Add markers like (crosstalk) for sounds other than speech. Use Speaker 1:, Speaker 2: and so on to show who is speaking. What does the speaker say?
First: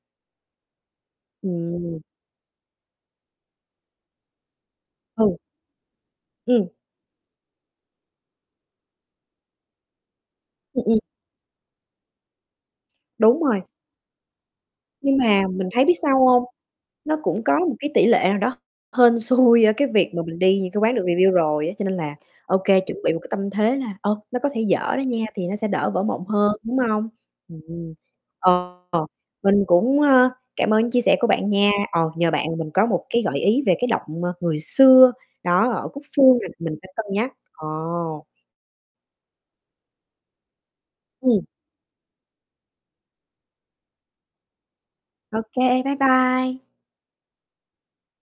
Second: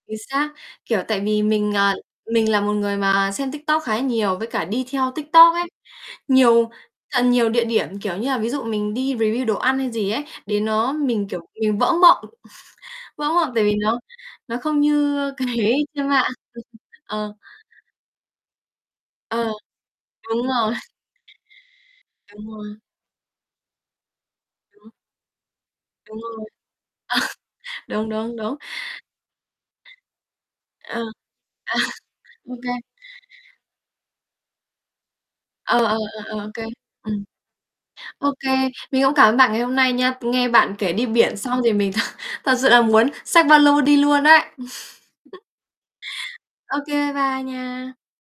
Speaker 1: Chính xác, kiểu, tại vì mình, à,
Speaker 2: Ừm.
Speaker 1: mình là một người mà xem TikTok khá là nhiều với cả đi theo
Speaker 2: Ừ.
Speaker 1: TikTok ấy, nhiều
Speaker 2: Ừm.
Speaker 1: thật nhiều địa điểm, kiểu như là, ví dụ mình đi review đồ ăn hay gì ấy, đến nó
Speaker 2: (unintelligible)
Speaker 1: mình, kiểu, mình vỡ mộng. (chuckles) Vỡ
Speaker 2: Đúng
Speaker 1: mộng
Speaker 2: rồi.
Speaker 1: tại vì nó nó không như,
Speaker 2: Nhưng
Speaker 1: ơ,
Speaker 2: mà mình
Speaker 1: cái
Speaker 2: thấy biết
Speaker 1: trên
Speaker 2: sao
Speaker 1: mạng.
Speaker 2: hông?
Speaker 1: Ừm,
Speaker 2: Nó
Speaker 1: ờ.
Speaker 2: cũng có một cái tỉ lệ nào đó hên
Speaker 1: Ờ,
Speaker 2: xui ở cái việc mà mình
Speaker 1: đúng
Speaker 2: đi những
Speaker 1: rồi.
Speaker 2: cái quán được review rồi á, cho nên là
Speaker 1: Đúng
Speaker 2: OK,
Speaker 1: rồi.
Speaker 2: chuẩn bị một cái tâm thế là, ờ, nó có thể
Speaker 1: Đúng.
Speaker 2: dở đó nha, thì nó sẽ đỡ vỡ
Speaker 1: Đúng
Speaker 2: mộng
Speaker 1: rồi.
Speaker 2: hơn, đúng hông?
Speaker 1: (chuckles)
Speaker 2: Ừm,
Speaker 1: Đúng, đúng, đúng.
Speaker 2: ờ, mình cũng, ơ, cảm ơn
Speaker 1: Ờ.
Speaker 2: chia sẻ của bạn nha, ờ, nhờ
Speaker 1: (chuckles)
Speaker 2: bạn
Speaker 1: Ô
Speaker 2: mà mình
Speaker 1: kê.
Speaker 2: có một cái gợi ý về cái động, ờ, Người Xưa, đó,
Speaker 1: Ờ,
Speaker 2: ở
Speaker 1: ờ,
Speaker 2: Cúc
Speaker 1: ờ, ờ,
Speaker 2: Phương, rồi
Speaker 1: ô kê,
Speaker 2: thì mình sẽ cân
Speaker 1: ừm.
Speaker 2: nhắc, ồ.
Speaker 1: Ô kê, mình cũng cảm ơn bạn ngày hôm nay nha, nghe bạn kể đi biển
Speaker 2: Ừm.
Speaker 1: xong thì mình thật thật sự là muốn xách ba lô đi luôn ấy.
Speaker 2: Ô
Speaker 1: (chuckles)
Speaker 2: kê, bye bye!
Speaker 1: Ô kê, bye nha!